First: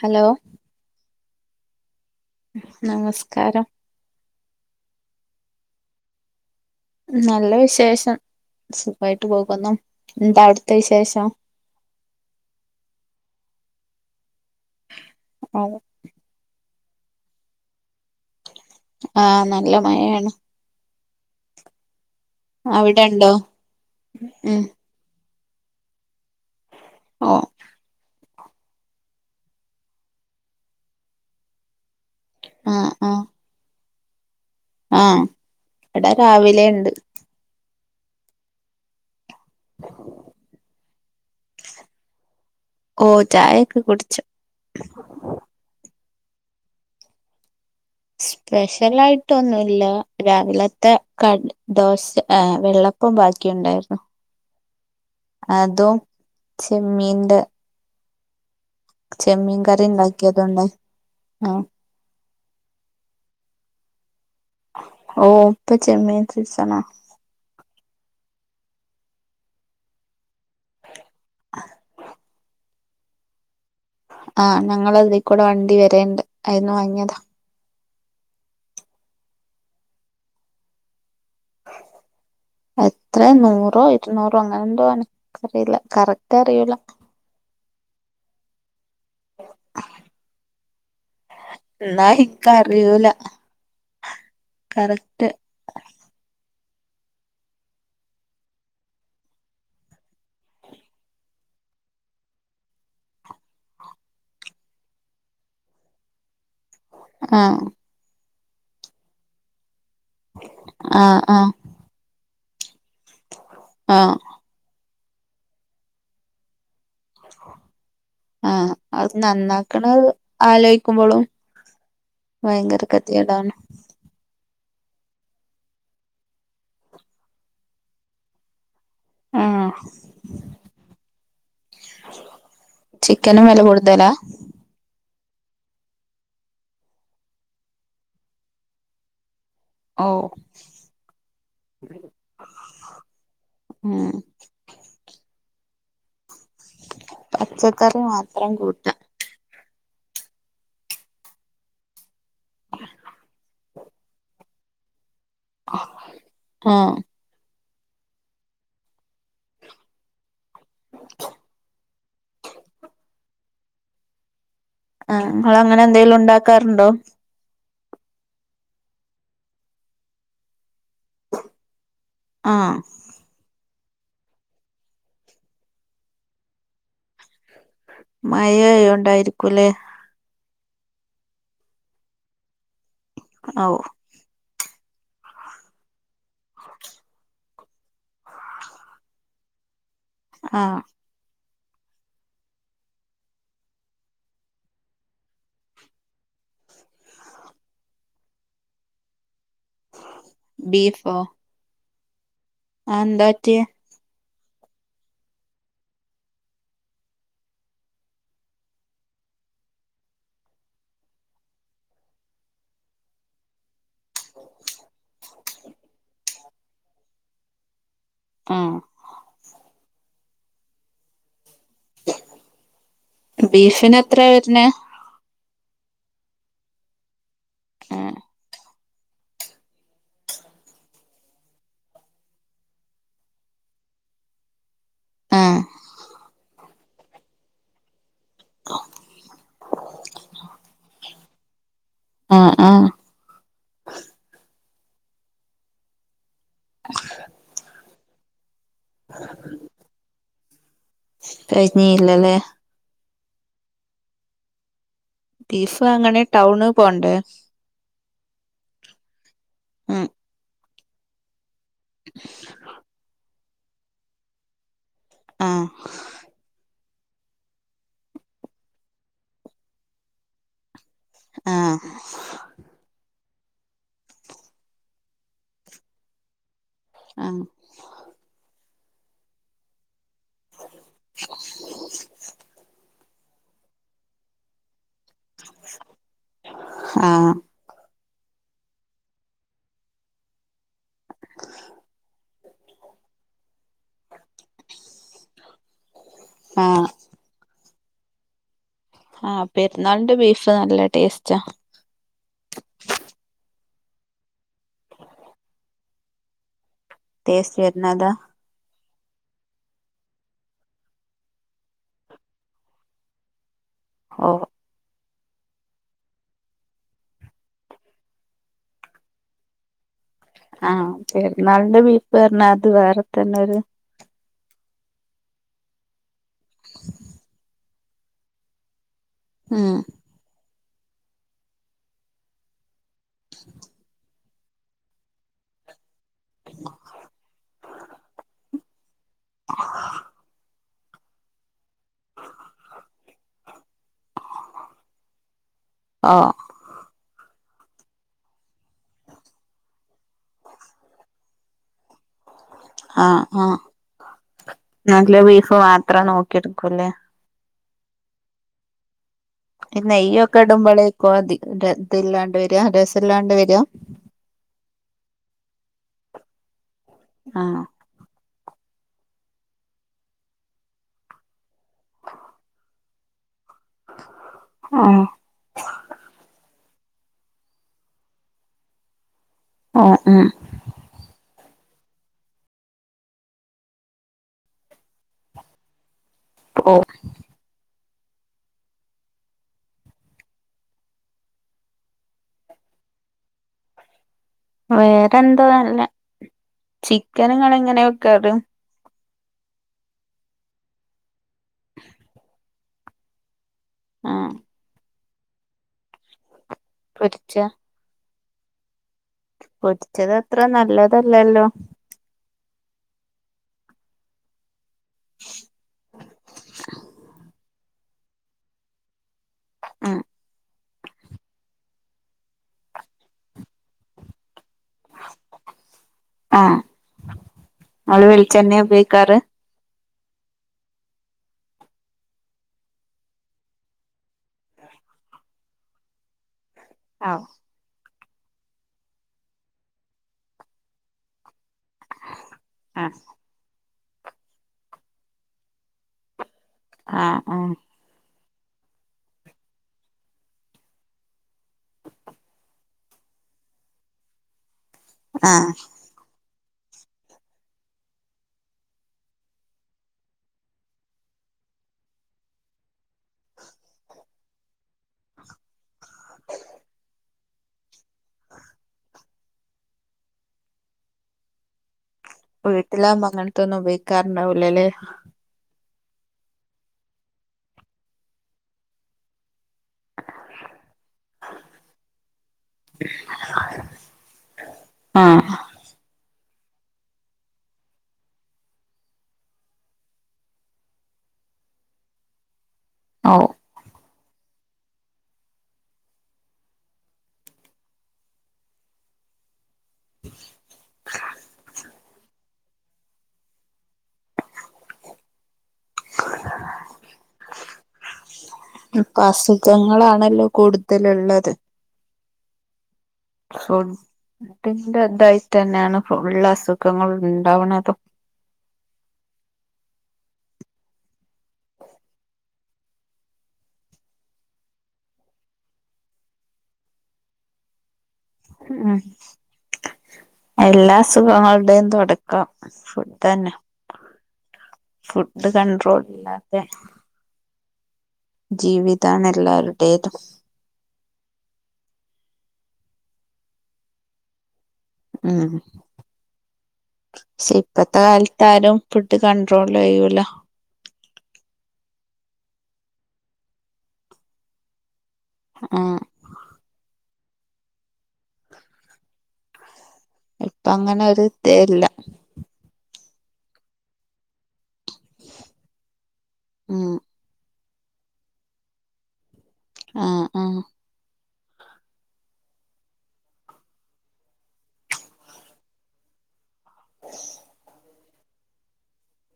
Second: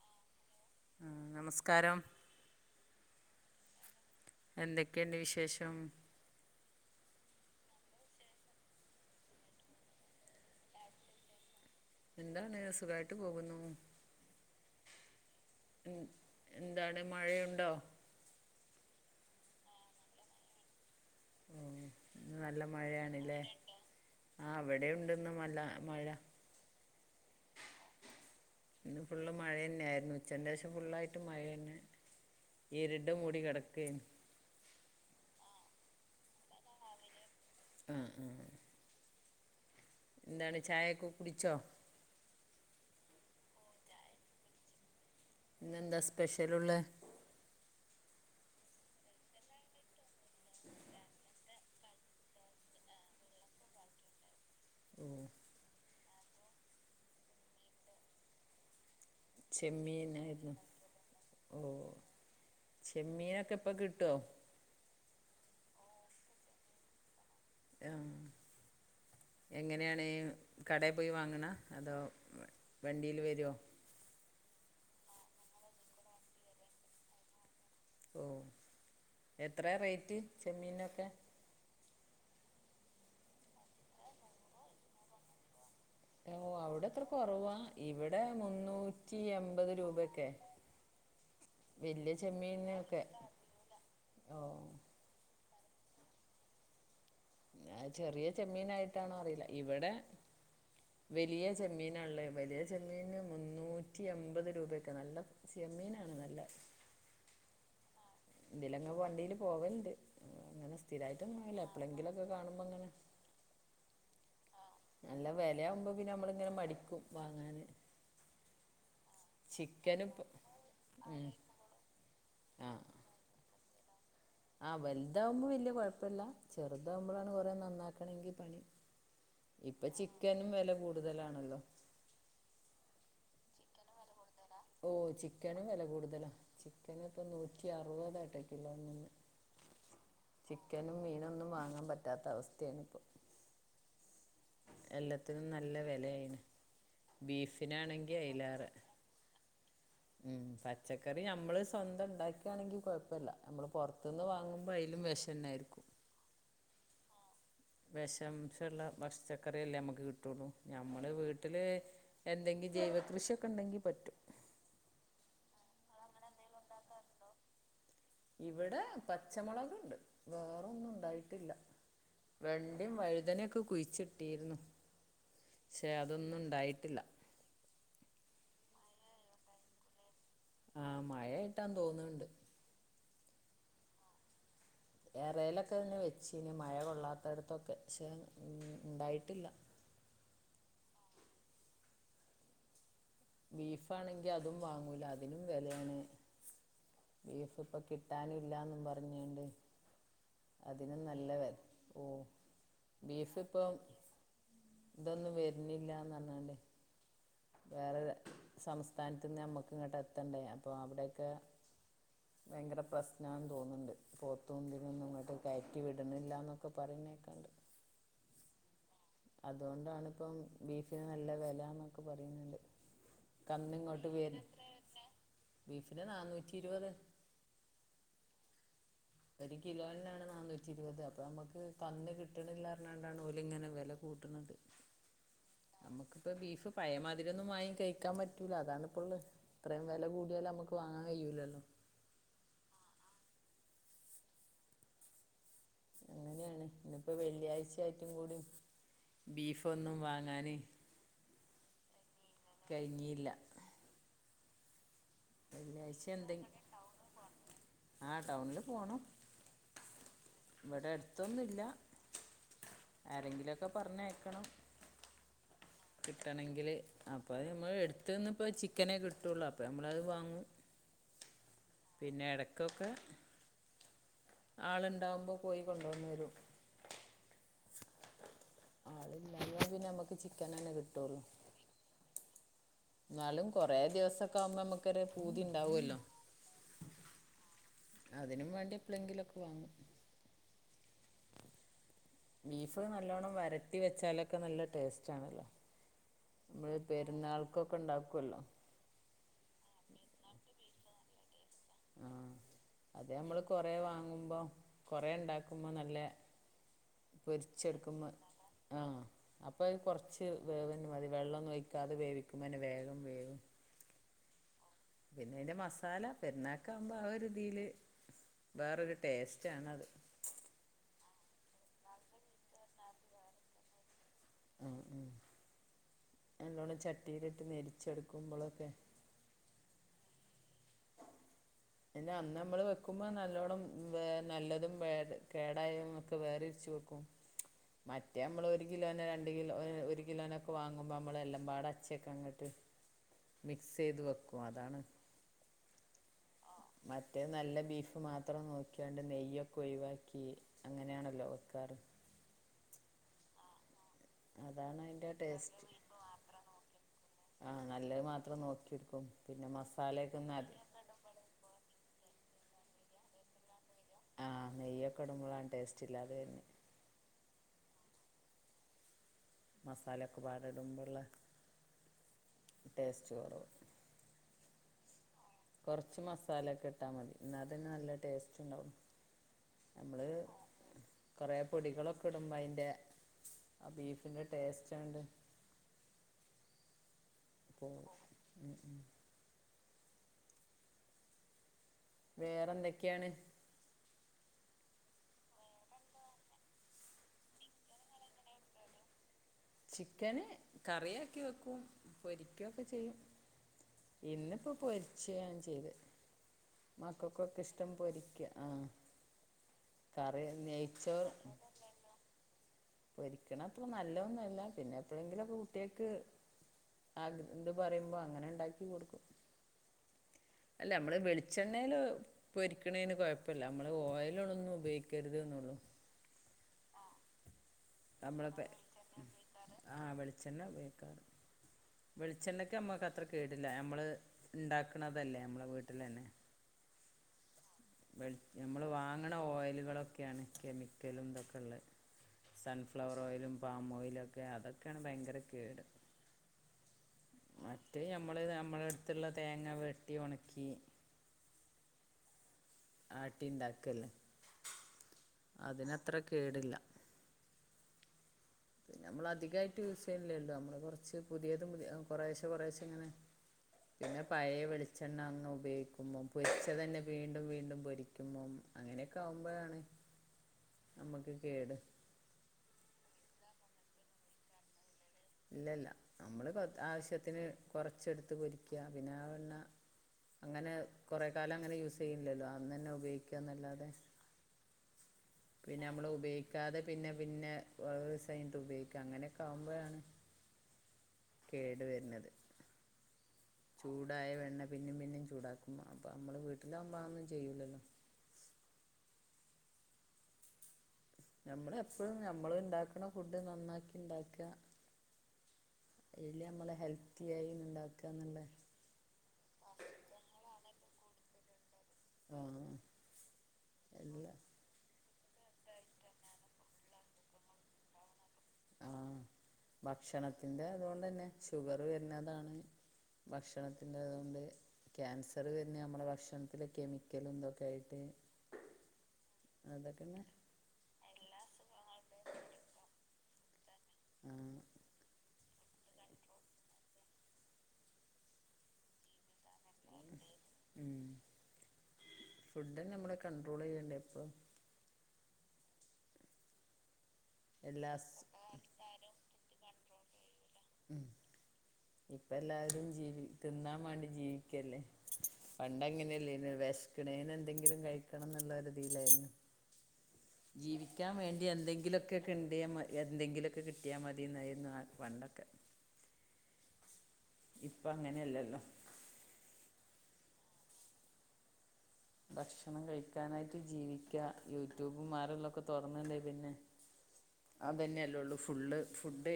Hello. ആ നമസ്കാരം. നമസ്കാരം. എന്തൊക്കെയുണ്ട് വിശേഷം. നല്ല വിശേഷം സുഖമായിട്ട്ം പോക്കുന്നു എന്താ അവിടുത്തെ വിശേഷം. എന്താണ് സുഖമായിട്ട് പോകുന്നു. ആഹ് എന്താണ് മഴയുണ്ടോ.? ആഹ നല്ല മഴയാണ് ഓ ഇ നല്ല അവിടെ ഉണ്ടോ മഴയാണല്ലേ ആ ഉം അവിടെുണ്ട്ന്ന് നല്ല മഴ. ഓഹ്. ഇന്ന് ഫുള്ള് മഴന്നെ ആയിരുന്നു. ഉച്ചന്റേശം ഫുള്ളായിട്ടും മഴന്നെ. ആഹ് ഇരിണ്ട് ആഹ് മൂടി കെടക്കേന്നു. ആഹ് ഇവട രാവിലേ എണ്ട്. ആഹ് ആഹ്. എന്താണ് ചായേക്ക കുടിച്ചോ? ഓഹ് ചായൊക്കെ കുടിച്ച്. ഇന്നെന്താ സ്പെഷ്യലുള്ളെ? സ്പെഷ്യലായിട്ടൊന്നൂല്ല. രാവിലത്തെ ക ദോശ ആ വെള്ളപ്പം ബാക്കിയുണ്ടായിരുന്നു. ഓഹ് അതും ചെമ്മീന്റെ. ചെമ്മീൻ കറി ചെമ്മീനായിരുന്ന് ഉണ്ടാക്കിയതുണ്ട് ആഹ് ഓഹ് ചെമ്മീനൊക്കെ ഇപ്പൊ കിട്ടോ? ഓഹ് ഇപ്പൊ ചെമ്മീൻ സീസണാ ആഹ് എങ്ങനെയാണ്? കടേ പോയി വാങ്ങണ അതോ വണ്ടിയിൽ വരോ? ആഹ് ഞങ്ങളെ ഇതീക്കൂടെ വണ്ടി വരണ്ട് ആയീന്ന് വാങ്ങിയതാ. ഓഹ് എത്രയാറേറ്റ് ചെമ്മീനൊക്കെ? എത്രയാ നൂറോ ഇരുനൂറോ അങ്ങനെ എന്തോ ആണ് എൻക്കറിയില്ല കറക്. ഓ അവിടെ എത്ര കുറവാ ഇവിടെ മുന്നൂറ്റി എൺമ്പത് രൂപ ഒക്കെ. എന്നാ വല്ല്യ ചെമ്മീനൊക്കെ എനിക്കറിയൂല ഓ. റ്റ്. ഇനിയത് ചെറിയ ചെമ്മീനായിട്ടാണോ അറിയില്ല ഇവിടെ. വെലിയ ചെമ്മീനാള്ളെ വലിയ ചെമ്മീന് മുന്നൂറ്റി എമ്പത് രൂപേക്കെ നല്ല ചെമ്മീനാണ് നല്ല. ആഹ് ഇതിലങ്ങന വണ്ടീൽ പോവലിണ്ട് അങ്ങനെ ആഹ് സ്ഥിരായിട്ടൊന്നും ആഹ് വാങ്ങൂല്ല എപ്പളെങ്കിലൊക്കെ കാണുമ്പോ ഇങ്ങനെ. ആഹ്. നല്ല വെലയാവുമ്പോ പിന്നെ നമ്മള് ങ്ങനെ മടിക്കും വാങ്ങാന്. ആഹ് അത് ചിക്കന് നന്നാക്കണത് ഇപ്പ ആലോയ്ക്കുമ്പളും ഉം ഭയങ്കര കെ. ട്യളാണ് ആഹ് വലുതാവുമ്പം വല്ല്യ കൊഴപ്പില്ല. ചെറുതാവുമ്പോളാണ് കുറെ നന്നാക്കണെങ്കിൽ പണി. ആഹ് ഇപ്പം ചിക്കനും വെല കൂടുതലാണല്ലോ. ചിക്കന് വെല കൂടുതലാ? ഓ ചിക്കനും വെല കൂടുതലാ ചിക്കൻ ഇപ്പം നൂറ്റി അറുപതായിക്ക കിലോന്ന്. ഓഹ്. ചിക്കനും മീനൊന്നും വാങ്ങാൻ പറ്റാത്ത അവസ്ഥയാണിപ്പൊ. ഉം എല്ലത്തിനും നല്ല വെലേണ്. പച്ചക്കറി ബീഫിനാണെങ്കി മാത്രം അയിലേറെ. കൂട്ടാ ഉം പച്ചക്കറി ഞമ്മള് സ്വന്തം ഇണ്ടാക്കാണെങ്കിൽ കൊഴപ്പില്ല്യ. നമ്മള് പൊറ പൊർത്ത്ന്ന് വാങ്ങുമ്പോ അയ്ലും വെഷന്നായിരിക്കും. ആഹ് വെശാംശള്ള പശ്ച്ക്കറിയല്ലേ നമുക്ക് കിട്ടൊള്ളൂ. ഞമ്മള് വീട്ടില് എന്തെങ്കിലും ജൈവകൃഷിയൊക്കെ ഉണ്ടെങ്കി പറ്റും. ആഹ് ഇങ്ങളങ്ങനെ എന്തേലും ഉണ്ടാക്കാറുണ്ടോ? ഇവിടെ പച്ചമുളകെണ്ട് വേറൊന്നും ഇണ്ടായി ട്ടില്ല. ആഹ് വെണ്ടേം വഴുതനൊക്കെ കുഴിച്ചി തീർന്നു ക്ഷെ അതൊന്നും ഇണ്ടായിട്ടില്ല. മയ ആയോണ്ടായിരിക്കൂല്ലേ? ആഹ് മഴയേട്ടാം തോന്നണെണ്ട്. ഔ. ഏറെയിലൊക്കെ തന്നെ വെച്ചിനി മഴ കൊള്ളാത്തടത്തൊക്കെഛെ ഉണ്ടായിട്ടില്ല. ആഹ്. ബീഫാണെങ്കി അതും വാങ്ങൂല അതിനും വേലേണ്. ബീഫ് ഇപ്പൊ കിട്ടാനില്ലാന്നും പർഞ്ഞാണ്ട്. അതിനും ബീഫോ നല്ല വെല ഓ അതെന്താ ബീഫ് പറ്റിയേ ഇപ്പം ഇതൊന്നും വര്ന്നില്ലാന്നർഞ്ഞാണ്ടേ. വേറെ സംസ്ഥാനത്ത്ന്ന് നമ്മക്ക് ഇങ്ങട്ട് എത്തണ്ടേ അപ്പൊ അവിടൊക്കെ ഭയങ്കര പ്രശ്നാന്ന് തോന്ന്ണ്ട്. പോത്തുംഇതിനെഒന്നുംഇങ്ങോട് കയറ്റി വിടണില്ലന്നൊക്കെ പറയുന്നേക്കാണ്ട്. ആ അതോണ്ടാണ്പ്പം ബീഫിന് നല്ല വെലാന്നൊക്കെ പറിണ്ണ്ട്. ബീഫിന് എത്ര വര്ന്നേ? ബീഫിന് നാന്നൂറ്റിരുപത്. ആഹ്. ഒരു കിലോനാണ് നന്നൂറ്റി ഇരുപത് അപ്പൊ അമ്മക്ക് കന്ന് കിട്ട്ണില്ലാ ർഞ്ഞാണ്ടാണ് ഓലിങ്ങനെ വെല കൂട്ട്ണത് ആഹ് നമ്മക്കിപ്പോ ബീഫ് പയേമാതിര്യെന്നും വാങ്ങി കയ്ക്കാൻ പ റ്റൂല അതാണ്പ്പള്ളെ ഇത്രയും വെല കൂട്യാല് അമ്മക്ക് വാങ്ങാൻ കയ്യൂല്ലല്ലോ. ആഹ് ആഹ്. അങ്ങനെണ് ഇന്നപ്പോ വെള്ളിയാഴ്ച ആയിട്ടും കൂടി ബീഫ് ഒന്നും വാങ്ങാന് കഴിഞ്ഞിയില്ലല്ലേ. കയ്‌ഞ്ഞീല്ല വെള്ളിയാഴ്ച ബീഫാങ്ങണേൽ എന്തെങ്കിലും ടൗണ് പോണ്ടേ? ആ ടൗണിൽ മ് ഇവ്ടെ അട്ത്തൊന്നുല്ല ആരെങ്കിലൊക്കെ പറഞ്ഞയക്കണം. ആ കിട്ടണേങ്കില് അപ്പോ അത് ഞമ്മള് എടുത്ത്ന്ന് ഇപ്പോ ചിക്കനേ കിട്ടുള്ളൂ അപ്പോ ഞമ്മളത് വാങ്ങും. ആഹ്. പിന്നെ എടക്കൊക്കെ ആള്ണ്ടാവുമ്പോ പോയി കൊണ്ടു വന്ന് തരും. ആ ആളില്ലാഞ്ഞാ പിന്നെ നമ്മക്ക് ചിക്കനെന്നെ കിട്ടൊള്ളു. [inaudible] ഇന്നാലും കൊറേ ദിവസൊക്കെ ആവുമ്പോ നമുക്കൊരു പൂതി ഇണ്ടാവൊല്ലോ. ആഹ്. അതിനും വേണ്ടി എപ്പളെങ്കിലുക്കെ വാങ്ങും. ബീഫ് നല്ലോണ്ണം വരട്ടി വെച്ചാലൊക്കെ നല്ല ടേസ്റ്റ് ആണല്ലോ. നമ്മള് പെ ആഹ് പെരുന്നാൾക്കൊക്കെ ഉണ്ടാക്കുല്ലോ. ആഹ് പെര്ന്നാൾന്റെ ബീഫ് നല്ല ടേസ്റ്റാ. ആഹ്. അത് ഞമ്മള് കൊറേ വാങ്ങുമ്പോ കൊറേ ഉണ്ടാക്കുമ്പോ നല്ല ടേസ്റ്റ് പൊര്ച്ചെട്ക്ക്മ വരുന്നതാ ആഹ് അപ്പോ അയ്ന് കൊർച്ച് വേവന്നെ മതി വെള്ളൊന്നും ഒയിക്കാതെ വേവിക്കുമ്പോന്നെ വേഗം വേവും. ഓഹോ. പിന്നെ അതിൻ്റെ മസാല പെരുന്നാക്കാവുമ്പോ ആ രീതിൽ വേറൊരു ടേസ്റ്റാണത്. ആഹ് പെര്ന്നാൾന്റെ ബീഫ് ർഞ്ഞാൽ അത് വേറെ തന്നൊര് ഉം, ഉം. നല്ലോണ്ണം ചട്ടീല്ട്ട് നെരിച്ചെടുക്കുമ്പോള്ളൊക്കെ മ്. പിന്നെ അന്ന് നമ്മള് വെക്കുമ്പോ നല്ലോണം വെ നല്ലതും വെ കേടായും ഒക്കെ വെരിച്ച് വെക്കും മറ്റേമ്മള് ഒരുകിലോന് രണ്ട്കിലോ ഓ ഒരുകിലോനോക്കെ വാങ്ങുമ്പോമ്മള് എല്ലാംപാടെ ച്ചേക്കങ്ങട്ട് മിക്സെയ്ത് വെക്കും അതാണ് ആഹ് മറ്റേനല്ലബീഫ്മാത്രംനോക്കിയാണ്ട് നെയ്യൊക്കെഒഴിവാക്കി അങ്ങെനെയാണല്ലോ വെക്കാറ് ഹാ ആഹ് അതാണ് അതിൻ്റെ നല്ല ബീഫ് ടേസ്റ്റ് മാത്രം നോക്കിട്ക്കും ല്ലേ ആഹ് നല്ലത് മാത്രം നോക്കിട്ക്കും പിന്നെ മസാലെയൊക്കെ നൽ കോതി ഇതി ഇല്ലാണ്ട് വെര്അ രസംല്ലാണ്ട് വര്അ ആഹ് നെയ്യൊക്കെടുമ്പോളാടേസ്റ്റ്ല്ലാതെ വര്ന്നെ ആഹ് മസാലൊക്കെപാടെടുമ്പോള്ള ടേസ്റ്റ്കുറവ് ആഹ് കൊർച്ച് മസാലക്കെ ഇട്ടാ മതി ഇന്നാ തന്നെ നല്ല ടേസ്റ്റ് ഇണ്ടാവും ആഹ് നമ്മള് ഉം കൊറേ പൊടികളൊക്കെടുമ്പോ അയിന്റെ ആഹ് ബീഫിന്റെ ടേസ്റ്റ്ങ്ങണ്ട് [unintelligible] [inaudible] വേറെന്തൊക്കെയാണ്? വേറെന്താ നല്ല ചിക്കന്ങ്ങള് എങ്ങനെ വെക്കാറ്? ചിക്കന് കറിയാക്കി വെക്കും പൊരിക്ക്യൊക്കെ ചെയ്യും ആഹ് ഇന്നിപ്പോപൊരിച്ച ഞാൻചെയ്തെ പൊരിച്ച മക്കൾക്കൊക്കെ ഇഷ്ടം പൊരിക്ക് ആഹ് പൊരിച്ചത് കറി അത്ര നെയ്ച്ചോറ് നല്ലതല്ലല്ലോ പൊരിക്കണത്ര നല്ല ഒന്നു അല്ല പിന്നെ എപ്പോഴെങ്കിലൊക്കെ കുട്ടിയാക്ക് ആഗ്ര പറിമ്പോ അങ്ങനെ ഇണ്ടാക്കി കൊട്ക്കും ആഹ് അല്ലമ്മള് വെളിച്ചെണ്ണേല് പൊരിക്കണേന് കൊഴപ്പല്ല നമ്മള് ഓയലോളൊന്നും ഉപയോഗിക്കരുത് ന്നൊള്ളൂ ആഹ് ആള് വെളിച്ചണ്ണെ ഉപയോഗിക്കാറ്? ആഹ് വെളിച്ചെണ്ണ ഉപയോഗിക്കാറ് വെളിച്ചെണ്ണക്ക് നമ്മക്കത്ര കേടില്ല നമ്മള് ഇണ്ടാക്ക്ണതല്ലേ നമ്മളെ വീട്ടിലന്നെ ആഹ് വെൾ നമ്മള് വാങ്ങ്ണ ഓയിലുകളൊക്കെയാണ് കെമിക്കലും ഇതൊക്കെള്ളത് ആഹ് സൺഫ്ലവർഓയിലും പാംമൊയിലൊക്കെ അതൊക്കെണ് ഭയങ്കരകേട് ആഹ് ആഹ് മറ്റെത് നമ്മള് നമ്മളട്ത്തുള്ള തേങ്ങ വെട്ടി ഒണക്കി ആട്ടിണ്ടാക്കല്ലേ ആഹ് അതിനത്രകേടില്ല. പിന്നെമ്മള് അധികായിട്ട് യൂസ്യ്ണില്ലല്ലോ നമ്മള് കൊറച്ച് പുതിയതും പുതി അ കൊറേശെ കൊറേശെങ്ങനെ പിന്നെ പഴയ വെളിച്ചെണ്ണ അങ്ങ് ഉപയോഗിക്കുമ്പോം പൊരിച്ചതന്നെ വീണ്ടും വീണ്ടും പൊരി ക്കുമ്മം അങ്ങനെയൊക്കെ ആവുമ്പഴാണ് നമ്മക്ക് കേട് വീട്ടിലാവുമ്പോ അങ്ങൻത്തൊന്നും ഉപയോഗിക്കാറ്ണ്ടാവൂലല്ലേ? ഇല്ലല്ല നമ്മള് കൊ ആവശ്യത്തിന് കൊറച്ചെടുത്ത് പൊരിക്ക്യ പിന്നെ ആ വെണ്ണ അങ്ങനെ കൊറേ കാലം അങ്ങനെ യൂസ്യ്യില്ലല്ലോ അന്നന്നെ ഉപയോഗിക്ക്യന്നല്ലാതെ ആഹ് പിന്നെമ്മള്ഉപയോഗിക്കാതെ പിന്നെപിന്നെ കൊറേ ദിവസം കഴിഞ്ട്ട് ഉപയോഗിക്ക അങ്ങനൊക്കെ ആകുമ്പോഴാണ് കേട് വെര്ണത് ആവു ചൂടായ വെണ്ണ പിന്നിം പിന്നിം ചൂടാക്കും അപ്പ നമ്മള് വീട്ടിലാവുമ്പൊ അതൊന്നും ചെയ്യൂലല്ലോ [inaudible] ഞമ്മളെപ്പഴും ഞമ്മള്ണ്ടാക്ക്‌ണ ഫുഡ് നന്നാക്കി ഇണ്ടാക്ക്‌അ അയില് നമ്മള് ഹെൽത്തിയായി ഇണ്ടാക്ക്‌അന്ന്ള്ള ഇപ്പസുഖങ്ങളാണല്ലോ കൂടുതലുള്ളത് ആഹ് ഫുഡിന്റ്തായിട്ടെന്നെയാണ് ഫുള്ളസുഖങ്ങള്ണ്ടാവ്ണതും ആഹ് ഭക്ഷണത്തിന്റതുകൊണ്ടന്നെ ഷുഗറ് വരുന്നതാണ് ഭക്ഷണത്തിൻ്റത്കൊണ്ട് ക്യാൻസറ് വര്ന്നേ നമ്മളെ ഭക്ഷണത്തില് കെമിക്കലും ഇതൊക്കെആയിട്ട് ഉം എല്ലാ അസുഖങ്ങളുടെയും തുടക്കം ഫുഡ്ന്നെ ഉം ഫുഡ് കണ്ട്രോൾ ല്ലാതെ ജീവിതാന്നെല്ലോരു ഹ്മ് ഫുഡ് നമ്മള് കണ്ട്രോളെയ്യണ്ടേ എപ്പളും മ് എല്ലാ ഷെപ്പത്തെ കാലത്താലും ഫുഡ്‌ കണ്ട്രോളെയ്യൂല്ലോ ഹ്മ് [inaudible] ഇപ്പെല്ലാരും ജീവി തിന്നാൻ വേണ്ടി ജീവിക്കല്ലേ ഉം പണ്ടങ്ങനെയല്ലാഞ്ഞു വെഷ ക്ക്‌ണേനെന്തെങ്കിലും കഴിക്കണംന്നുള്ളൊരീതിയിലായിരുന്നു ഇപ്പ അങ്ങനെ ജീവിക്കാൻ ഒരു വേണ്ടി ഇതേല്ല എന്തെങ്കിലൊക്കെ കിണ്ടിയ എന്തെങ്കിലൊക്കെ കിട്ടിയാ മതിന്നായിരുന്നു ആ പണ്ടൊക്കെ ഉം ഇപ്പങ്ങനെല്ലല്ലോ ആ ആ ഭക്ഷണം കഴിക്കാനായിട്ട് ജീവിക്ക യൂട്യൂബ്മാരെല്ലൊക്കെ തൊറന്ന്ണ്ടെ പിന്നെ [inaudible] അതന്നെയല്ലുള്ളൂ ഫുള്ള് ഫുഡ്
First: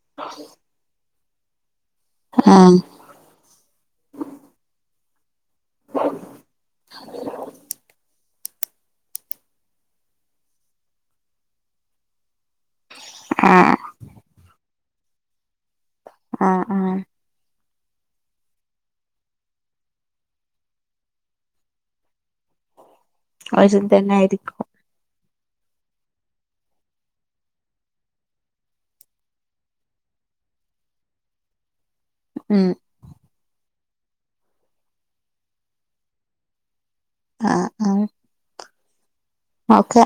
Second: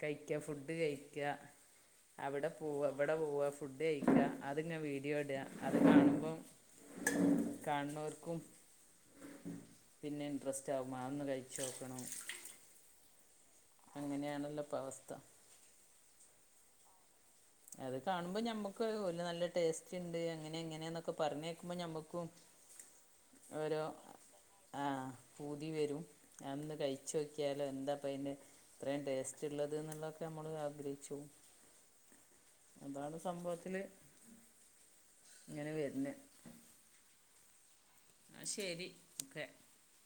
കഴിക്ക ഫുഡ് കഴിക്ക അവിടെ ആഹ് പോവാ ഇവിടെ പോവാ ഫുഡ് കഴിക്കാ അത്ങ്ങനെ വീഡിയോ ഇടാ അത് കാണുമ്പം കാണ്ണോർക്കും പിന്നെ ഇൻട്രസ്റ്റാകും അതൊന്ന് കഴിച്ച് നോക്കണം ആഹ് അങ്ങനെയാണല്ലോ ഇപ്പവസ്ഥ ആഹ് ആഹ് അത് കാണുമ്പോ ഞമ്മക്ക് ഓല്നല്ല ടേസ്റ്റ്ണ്ട് അങ്ങനെ ഇങ്ങനെന്നൊക്കെ പറഞ്ഞ്കേക്കുമ്പൊ ഞമ്മക്കും ആ ഓരോ ആ പൂതി വരും അതൊന്ന് കയിച്ചോക്കിയാലോ എന്താപ്പയിന് ഇത്രയും ടേസ്റ്റുള്ളത്ന്നുള്ളതൊക്കെ നമ്മൾ ആഗ്രഹിച്ചുപോവും ഉം അതാണ് സംഭവത്തില് ഇങ്ങനെ വര്ന്നത് ആഹ് ആഹ് ന്നാ ശെരി ഒക്കെ ഓക്കെ